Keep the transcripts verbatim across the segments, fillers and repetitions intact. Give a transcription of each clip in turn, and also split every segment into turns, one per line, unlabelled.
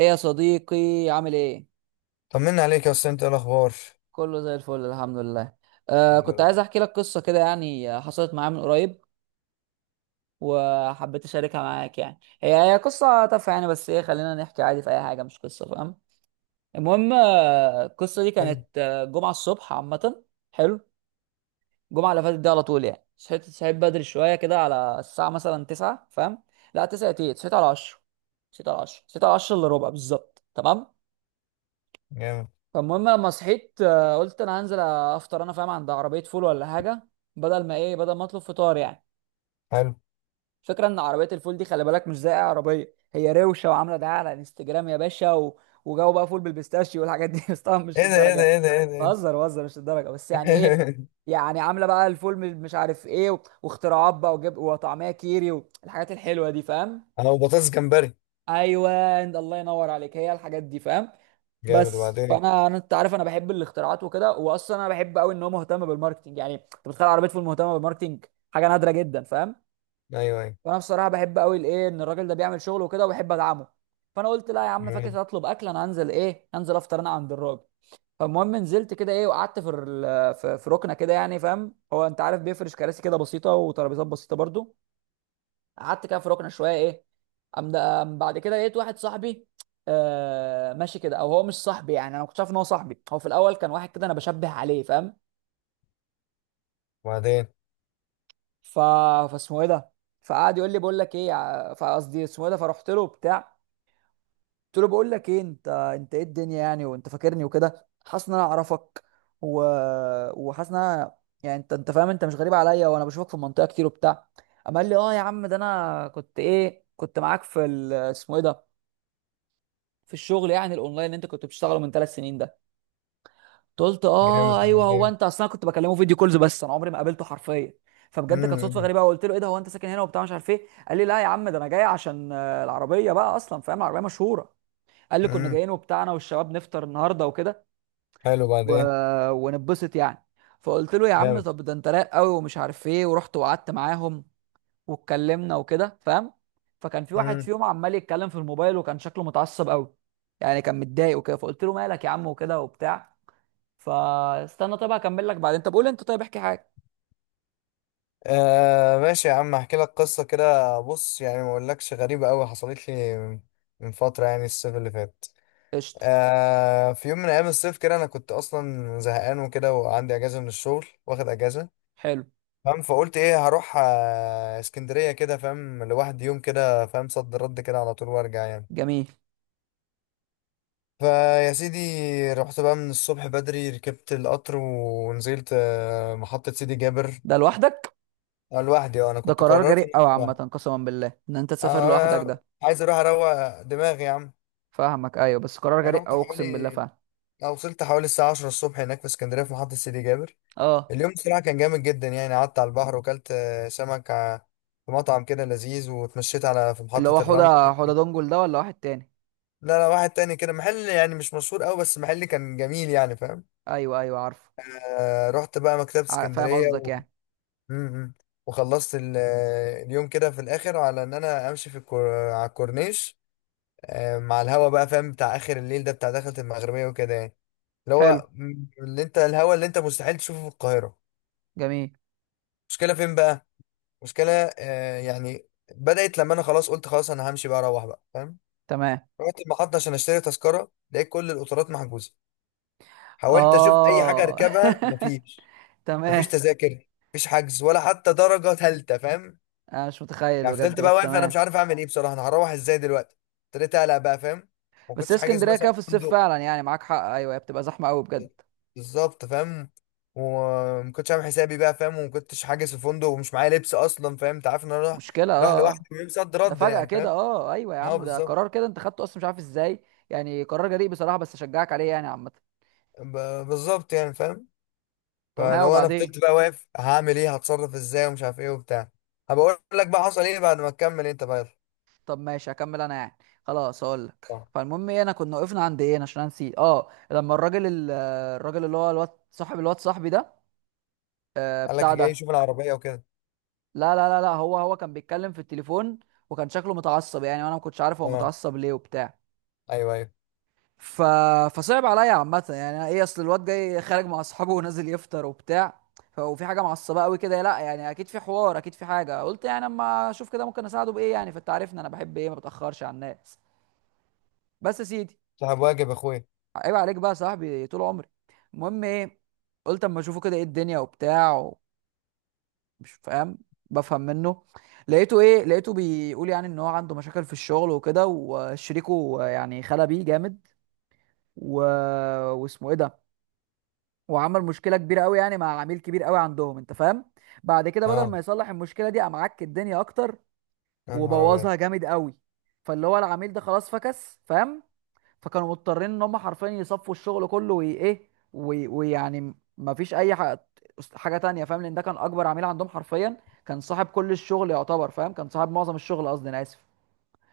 ايه يا صديقي؟ عامل ايه؟
طمنا عليك يا استاذ، انت ايه الاخبار؟
كله زي الفل، الحمد لله. آه
الحمد
كنت عايز
لله.
احكي لك قصه كده يعني، آه، حصلت معايا من قريب، وحبيت اشاركها معاك، يعني هي هي قصه تافهه يعني، بس ايه، خلينا نحكي عادي في اي حاجه، مش قصه، فاهم؟ المهم آه، القصه دي
حلو.
كانت آه، جمعه الصبح عامه. حلو، الجمعه اللي فاتت دي على طول يعني، صحيت صحيت بدري شويه كده، على الساعه مثلا تسعه، فاهم؟ لا تسعه ايه، صحيت على عشره صحيت على عشره صحيت على عشره الا ربع بالظبط، تمام.
جامد.
فالمهم لما صحيت آه، قلت انا هنزل افطر، انا فاهم، عند عربيه فول ولا حاجه، بدل ما ايه، بدل ما اطلب فطار يعني.
حلو.
فكره ان عربيه الفول دي، خلي بالك، مش زي اي عربيه، هي روشه وعامله دعايه على انستجرام يا باشا، و... وجو بقى فول بالبيستاشيو والحاجات دي بس طبعا مش
ايه ده، ايه
للدرجه
ده،
يعني.
ايه ده، ايه ده، ايه ده!
بهزر بهزر، مش للدرجه، بس يعني ايه. يعني عامله بقى الفول من مش عارف ايه، و... واختراعات بقى، وجب... وطعميه كيري والحاجات الحلوه دي، فاهم.
انا وبطاطس جمبري.
ايوه، الله ينور عليك، هي الحاجات دي، فاهم.
جامد،
بس
وبعدين إيه؟
فانا انا انت عارف، انا بحب الاختراعات وكده، واصلا انا بحب قوي ان هو مهتم بالماركتنج، يعني انت بتخيل عربيه فول مهتمه بالماركتنج؟ حاجه نادره جدا، فاهم.
ايوه، ايوه.
فانا بصراحه بحب قوي الايه، ان الراجل ده بيعمل شغل وكده، وبحب ادعمه. فانا قلت لا يا عم،
جميل،
فاكر هطلب اكل، انا هنزل ايه، هنزل افطر انا عند الراجل. فالمهم نزلت كده ايه، وقعدت في ال- في في ركنه كده يعني، فاهم هو، انت عارف بيفرش كراسي كده بسيطه وترابيزات بسيطه برضو. قعدت كده في ركنه شويه ايه. أم أم بعد كده لقيت واحد صاحبي. آه ماشي كده، او هو مش صاحبي يعني، انا ما كنتش عارف ان هو صاحبي، هو في الاول كان واحد كده انا بشبه عليه، فاهم.
وبعدين؟
ف فاسمه ايه ده. فقعد يقول لي بقول لك ايه يا- فقصدي اسمه ايه ده، فرحت له بتاع. قلت له بقول لك ايه، انت انت ايه الدنيا يعني، وانت فاكرني وكده، حاسس ان انا اعرفك، و... وحاسس ان انا، يعني انت انت فاهم، انت مش غريب عليا، وانا بشوفك في المنطقه كتير وبتاع. قام قال لي اه يا عم ده، انا كنت ايه، كنت معاك في ال... اسمه ايه ده، في الشغل يعني الاونلاين اللي انت كنت بتشتغله من ثلاث سنين ده. قلت
جامد،
اه ايوه، هو
وبعدين؟
انت اصلا كنت بكلمه فيديو كولز، بس انا عمري ما قابلته حرفيا. فبجد كانت صدفه
امم.
غريبه، وقلت له ايه ده، هو انت ساكن هنا وبتاع مش عارف ايه. قال لي لا يا عم ده، انا جاي عشان آه، العربيه بقى، اصلا فاهم، العربيه مشهوره. قال لي كنا
امم.
جايين وبتاع، انا والشباب نفطر النهارده وكده،
حلو،
و...
وبعدين؟
ونتبسط يعني. فقلت له يا عم،
جامد.
طب ده انت رايق قوي ومش عارف ايه، ورحت وقعدت معاهم. واتكلمنا وكده، فاهم. فكان في واحد
امم.
فيهم عمال يتكلم في الموبايل، وكان شكله متعصب قوي. يعني كان متضايق وكده، فقلت له مالك يا عم وكده وبتاع. فاستنى، طيب هكمل لك بعدين، طب قول انت، طيب احكي حاجه.
آه ماشي يا عم، احكي لك قصه كده. بص يعني، ما اقولكش غريبه قوي حصلت لي من فتره، يعني الصيف اللي فات.
قشطه.
آه في يوم من ايام الصيف كده، انا كنت اصلا زهقان وكده، وعندي اجازه من الشغل، واخد اجازه.
حلو.
فاهم. فقلت ايه، هروح آه، اسكندريه كده، فاهم، لوحدي يوم كده، فاهم، صد رد كده على طول وارجع يعني.
جميل.
فيا سيدي، رحت بقى من الصبح بدري، ركبت القطر ونزلت آه، محطه سيدي جابر.
ده لوحدك؟
آه، لوحدي. اه، انا
ده
كنت
قرار
قررت إن...
جريء قوي
أنا
عامه،
لوحدي.
قسما بالله ان انت تسافر لوحدك
آه،
ده.
عايز اروح اروق دماغي يا عم.
فاهمك، ايوه، بس قرار
يعني
جريء
رحت
قوي اقسم بالله،
حوالي...
فاهم.
أو وصلت حوالي الساعه عشره الصبح، هناك في اسكندريه في محطه سيدي جابر.
اه،
اليوم بصراحه كان جامد جدا. يعني قعدت على البحر وكلت آه، سمك، آه، في مطعم كده لذيذ، واتمشيت على... في
اللي
محطه
هو
الرمل.
حوده حوده دونجل ده ولا واحد تاني؟
لا، لا، واحد تاني كده، محل يعني مش مشهور قوي، بس محل كان جميل يعني، فاهم.
ايوه ايوه، عارفه.
آه رحت بقى مكتبة
عار- فاهم
اسكندرية
قصدك
و...
يعني.
م- م. وخلصت ال- آه، اليوم كده في الاخر، على ان انا امشي في الكور... على الكورنيش. آه مع الهوا بقى، فاهم، بتاع اخر الليل ده، بتاع دخلة المغربية وكده يعني. اللي
حلو.
هو م- اللي انت الهوا اللي انت مستحيل تشوفه في القاهرة.
جميل.
مشكلة فين بقى؟ مشكلة... آه يعني... بدأت لما انا خلاص قلت خلاص، انا همشي بقى، اروح بقى، فاهم.
تمام.
رحت المحطة عشان اشتري تذكرة، لقيت كل القطارات محجوزة. حاولت اشوف اي حاجه
اه
اركبها، مفيش.
تمام.
مفيش تذاكر، مفيش حجز ولا حتى درجه ثالثه، فاهم.
انا مش متخيل
يعني
بجد،
فضلت بقى
بس
واقف، انا مش
تمام.
عارف اعمل ايه بصراحه، انا هروح ازاي دلوقتي؟ ابتديت اقلق بقى، فاهم. ما
بس هي
كنتش حاجز
اسكندريه
مثلا
كده في الصيف
فندق.
فعلا، يعني معاك حق، ايوه، هي بتبقى زحمه قوي بجد.
بالظبط، فاهم. وما كنتش عامل حسابي بقى، فاهم، وما كنتش حاجز في فندق، ومش معايا لبس اصلا، فاهم، انت عارف ان انا رايح.
مشكله،
رايح
اه
لوحدي،
اه.
ويوم صد
ده
رد
فجأة
يعني،
كده
فاهم.
اه آه. ايوه يا
اه،
عم، ده
بالظبط.
قرار كده انت خدته، اصلا مش عارف ازاي. يعني قرار جريء بصراحه، بس اشجعك عليه يعني عامه.
ب- بالظبط يعني، فاهم.
طب ها،
فلو انا
وبعدين؟
فضلت بقى واقف، هعمل ايه، هتصرف ازاي ومش عارف ايه وبتاع. هبقول لك بقى حصل ايه بعد ما تكمل انت بقى. يلا.
طب ماشي، هكمل انا يعني. خلاص هقول لك،
اه،
فالمهم ايه، انا كنا وقفنا عند ايه، أنا عشان أنا نسيت اه، لما الراجل ال- الراجل اللي هو الواد صاحب الواد صاحبي ده، آه،
قال لك
بتاع
جاي
ده.
يشوف العربيه وكده.
لا لا لا لا، هو هو كان بيتكلم في التليفون، وكان شكله متعصب يعني، وانا ما كنتش عارف هو
اه،
متعصب ليه وبتاع.
ايوه، ايوه.
ف... فصعب عليا عامة يعني، أنا ايه، اصل الواد جاي خارج مع اصحابه ونازل يفطر وبتاع، ف- وفي حاجة معصبة قوي كده، لا يعني اكيد في حوار، اكيد في حاجة، قلت يعني اما اشوف كده ممكن اساعده بايه، يعني فانت عارفني، انا بحب ايه، ما بتأخرش على الناس. بس يا سيدي،
صاحب واجب يا اخويا.
عيب عليك بقى يا صاحبي، طول عمري. المهم ايه، قلت اما اشوفه كده، ايه الدنيا وبتاع و- مش فاهم، بفهم منه. لقيته ايه، لقيته بيقول يعني ان هو عنده مشاكل في الشغل وكده، وشريكه يعني خلى بيه جامد، و... واسمه ايه ده، وعمل مشكله كبيره قوي يعني مع عميل كبير قوي عندهم، انت فاهم. بعد كده بدل
اه،
ما يصلح المشكله دي، قام عك الدنيا اكتر،
يا نهار ابيض.
وبوظها جامد قوي. فاللي هو العميل ده خلاص فكس، فاهم. فكانوا مضطرين ان هم حرفيا يصفوا الشغل كله، وايه، وي- ويعني ما فيش اي حاجه، حاجه تانية، فاهم، لان ده كان اكبر عميل عندهم حرفيا. كان صاحب كل الشغل يعتبر، فاهم، كان صاحب معظم الشغل قصدي، انا اسف.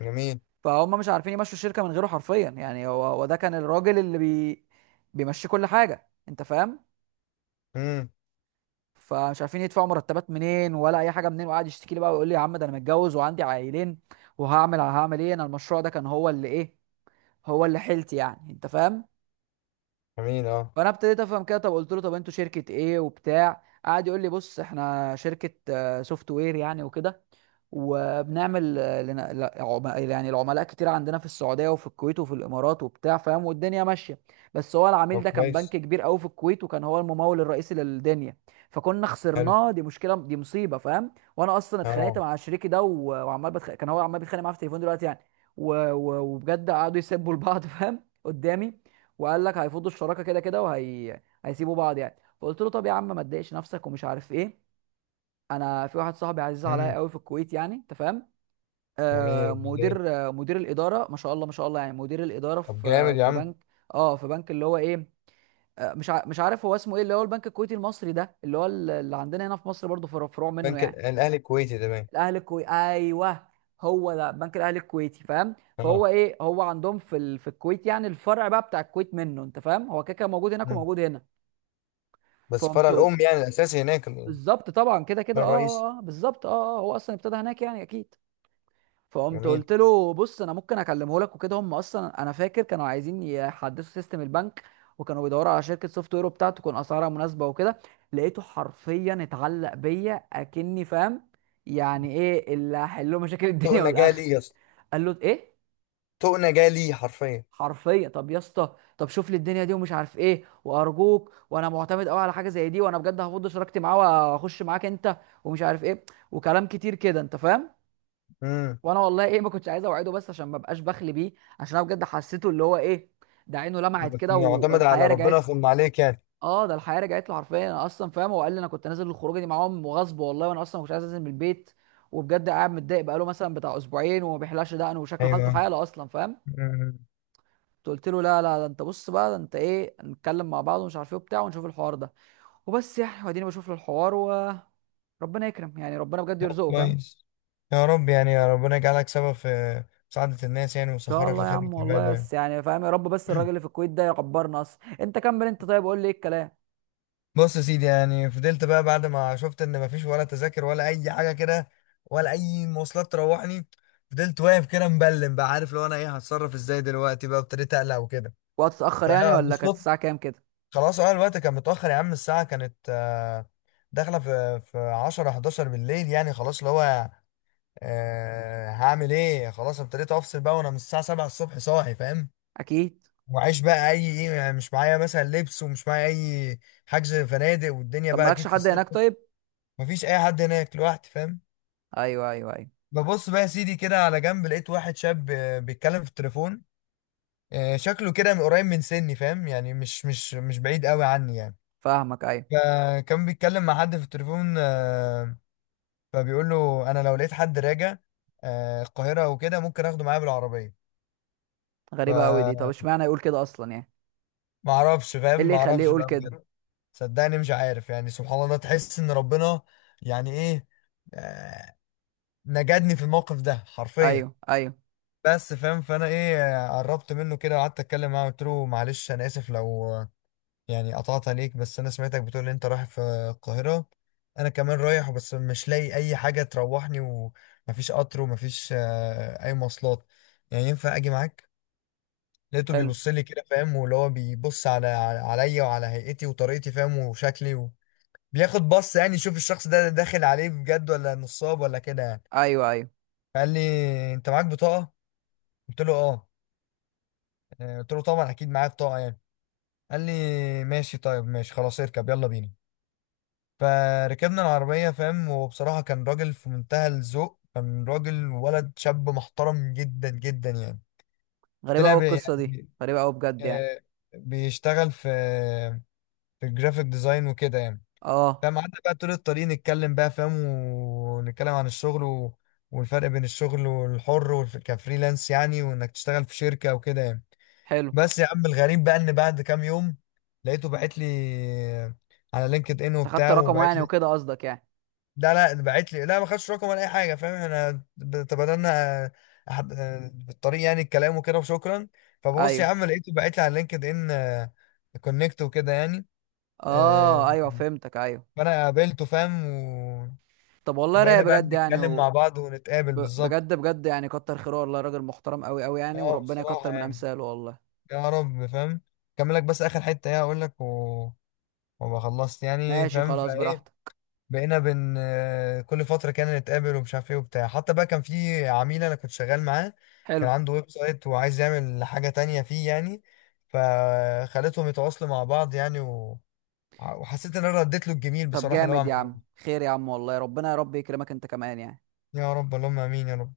جميل.
فهم مش عارفين يمشوا الشركه من غيره حرفيا يعني، هو هو ده كان الراجل اللي بي بيمشي كل حاجه، انت فاهم.
امم.
فمش عارفين يدفعوا مرتبات منين ولا اي حاجه منين، وقعد يشتكي لي بقى ويقول لي يا عم ده انا متجوز وعندي عائلين، وهعمل هعمل ايه، انا المشروع ده كان هو اللي ايه، هو اللي حيلتي يعني، انت فاهم.
جميل، اه.
فانا ابتديت افهم كده، طب قلت له طب انتوا شركه ايه وبتاع، قعد يقول لي بص احنا شركه سوفت وير يعني وكده، وبنعمل آه، لنا- لا- عم- يعني العملاء كتير عندنا في السعوديه وفي الكويت وفي الامارات وبتاع، فاهم، والدنيا ماشيه. بس هو العميل
طب
ده كان بنك
كويس.
كبير قوي في الكويت، وكان هو الممول الرئيسي للدنيا. فكنا
حلو،
خسرناه، دي مشكله، دي مصيبه، فاهم، وانا اصلا اتخانقت
اه.
مع شريكي ده و- وعمال بتخ... كان هو عمال بيتخانق معاه في التليفون دلوقتي يعني. و... و... وبجد قعدوا يسبوا لبعض فاهم قدامي. وقال لك هيفضوا الشراكه كده كده، وهي هيسيبوا بعض يعني، فقلت له طب يا عم ما تضايقش نفسك ومش عارف ايه. انا في واحد صاحبي عزيز عليا
امم.
قوي في الكويت يعني، انت فاهم.
جميل،
آه
وبعدين؟
مدير آه مدير الاداره، ما شاء الله ما شاء الله، يعني مدير الاداره
طب
في
جامد يا
في
عم.
بنك. اه في بنك، اللي هو ايه، آه مش ع- مش عارف هو اسمه ايه، اللي هو البنك الكويتي المصري ده، اللي هو ال- اللي عندنا هنا في مصر برضه فر- فروع منه
بنك ال-
يعني.
الاهلي الكويتي ده باين.
الاهلي الكويتي، ايوه، هو ده بنك الاهلي الكويتي، فاهم. فهو
اه.
ايه، هو عندهم في ال... في الكويت يعني، الفرع بقى بتاع الكويت منه، انت فاهم، هو كده كده موجود هناك
مم.
وموجود هنا.
بس فرع
فقمت قلت،
الام يعني الاساسي هناك ال-...
بالظبط طبعا كده
ده
كده، اه
الرئيسي.
اه اه، بالظبط اه اه، هو اصلا ابتدى هناك يعني اكيد. فقمت
جميل.
قلت له بص، انا ممكن اكلمه لك وكده، هم اصلا انا فاكر كانوا عايزين يحدثوا سيستم البنك، وكانوا بيدوروا على شركه سوفت وير بتاعته تكون اسعارها مناسبه وكده. لقيته حرفيا اتعلق بيا، اكني فاهم يعني ايه اللي هحل له مشاكل الدنيا
طقنا
والاخر.
جالي يا اسطى.
قال له ايه،
طقنا جالي حرفيا.
حرفيا، طب يا اسطى، طب شوف لي الدنيا دي ومش عارف ايه، وارجوك، وانا معتمد قوي على حاجه زي دي، وانا بجد هفض شراكتي معاه واخش معاك انت، ومش عارف ايه وكلام كتير كده، انت فاهم.
امم.
وانا والله ايه، ما كنتش عايز اوعده، بس عشان ما بقاش بخلي بيه، عشان انا بجد حسيته اللي هو ايه، ده عينه لمعت
بس
كده
معتمد
والحياه
على
رجعت
ربنا،
لي.
ثم عليك يعني.
اه، ده الحياه رجعت له حرفيا، انا اصلا فاهم، هو قال لي انا كنت نازل الخروجه دي معاهم وغصب والله، وانا اصلا ما كنتش عايز انزل من البيت، وبجد قاعد متضايق بقاله مثلا بتاع اسبوعين، وما بيحلقش دقنه، وشكله حالته
ايوه.
حاله اصلا، فاهم.
مم.
قلت له لا لا، ده انت بص بقى، ده انت ايه، نتكلم مع بعض ومش عارف ايه وبتاع، ونشوف الحوار ده، وبس يعني، واديني بشوف له الحوار و ربنا يكرم يعني، ربنا بجد
طب
يرزقه، فاهم، ان
كويس. يا رب يعني، يا ربنا يجعلك سبب في مساعدة الناس يعني،
شاء
ويسخرك
الله يا
لخدمة
عم والله،
عباده يعني.
بس يعني فاهم، يا رب، بس الراجل اللي في الكويت ده يكبرنا اصلا، انت كمل انت، طيب قول لي ايه الكلام.
بص يا سيدي، يعني فضلت بقى بعد ما شفت ان مفيش ولا تذاكر ولا اي حاجه كده، ولا اي مواصلات تروحني. فضلت واقف كده مبلم بقى، عارف لو انا ايه هتصرف ازاي دلوقتي بقى، ابتديت اقلق وكده.
وقت اتاخر يعني ولا كانت
فبالصدفه...
الساعه كام كده؟
خلاص، اه، الوقت كان متاخر يا عم، الساعه كانت آه، داخله في في عشره احد عشر بالليل، يعني خلاص اللي هو... أه هعمل ايه، خلاص ابتديت افصل بقى، وانا من الساعه سبعه الصبح صاحي، فاهم.
اكيد.
وعيش بقى اي ايه يعني، مش معايا مثلا لبس، ومش معايا اي حجز فنادق، والدنيا
طب
بقى
مالكش
اكيد في
حد
الصيف.
هناك طيب.
مفيش اي حد هناك، لوحدي فاهم.
ايوه ايوه ايوه،
ببص بقى يا سيدي كده على جنب، لقيت واحد شاب آه، بيتكلم في التليفون. آه، شكله كده من قريب من سني، فاهم يعني مش مش مش بعيد قوي عني يعني.
فاهمك ايوه.
فكان بيتكلم مع حد في التليفون، آه، فبيقول له: انا لو لقيت حد راجع آه، القاهره وكده، ممكن اخده معايا بالعربيه. ف...
غريبه قوي دي، طب اشمعنى يقول كده اصلا يعني،
ما اعرفش،
ايه
فاهم،
اللي
ما
يخليه
اعرفش
يقول
بقى
كده.
بجد. صدقني مش عارف يعني، سبحان الله تحس ان ربنا... يعني ايه... آه، نجدني في الموقف ده حرفيا.
ايوه ايوه،
بس، فاهم، فانا ايه... آه، قربت منه كده، وقعدت اتكلم معاه، قلت له: معلش انا اسف لو، آه، يعني قطعت عليك، بس انا سمعتك بتقول ان انت رايح في القاهرة. انا كمان رايح، بس مش لاقي اي حاجة تروحني، ومفيش قطر، ومفيش آه، اي مواصلات. يعني ينفع اجي معاك؟ لقيته
حلو،
بيبص لي كده، فاهم، واللي هو بيبص على على- عليا وعلى هيئتي وطريقتي، فاهم، وشكلي و... بياخد بص يعني، يشوف الشخص ده داخل عليه بجد ولا نصاب ولا كده يعني.
ايوه ايوه.
فقال لي: انت معاك بطاقة؟ قلت له: اه. آه، قلت له: طبعا اكيد معايا بطاقة يعني. قال لي: ماشي، طيب ماشي خلاص، اركب يلا بينا. فركبنا العربية، فاهم، وبصراحة كان راجل في منتهى الذوق، كان راجل ولد شاب محترم جدا جدا يعني.
غريبه
طلع
قوي
بي-
القصه دي
يعني،
غريبه قوي بجد يعني،
آه، بيشتغل في في الجرافيك ديزاين وكده يعني.
اه.
فاهم، قعدنا بقى طول الطريق نتكلم بقى، فاهم، ونتكلم عن الشغل و... والفرق بين الشغل والحر والف... كفريلانس يعني، وانك تشتغل في شركة وكده يعني.
حلو،
بس يا عم، الغريب بقى ان بعد كام يوم لقيته باعت لي على لينكد ان
انت خدت
وبتاع،
رقمه
وبعت
يعني
لي...
وكده قصدك يعني؟
لا، لا، باعت لي، لا، ما خدش رقم ولا اي حاجة، فاهم، احنا ب- تبادلنا أحد... بالطريق يعني، الكلام وكده، وشكرا. فببص يا
ايوه،
عم، لقيته باعت لي على لينكد ان كونكت وكده يعني. آه،
اه، ايوه، فهمتك ايوه.
فانا قابلته، فاهم.
طب والله رايق
وبقينا بقى
بجد يعني.
نتكلم
و...
مع بعض ونتقابل
ب...
بالظبط.
بجد بجد يعني، كتر خيره والله، راجل محترم قوي قوي يعني،
اه،
وربنا
بصراحة
يكتر من
يعني،
امثاله والله.
يا رب، فاهم. كمل لك بس اخر حتة ايه هقول لك و... وما خلصت يعني،
ماشي
فاهم،
خلاص
فايه...
براحتك.
بقينا بن آه، كل فترة كان نتقابل ومش عارف ايه وبتاع، حتى بقى كان في عميل انا كنت شغال معاه. كان
حلو.
عنده ويب سايت وعايز يعمل حاجة تانية فيه يعني. فخليتهم يتواصلوا مع بعض يعني و... وحسيت ان انا رديت له الجميل
طب
بصراحة، اللي هو
جامد يا
عمله لي.
عم، خير يا عم والله، ربنا يا رب يكرمك انت كمان يعني.
يا رب، اللهم امين يا رب.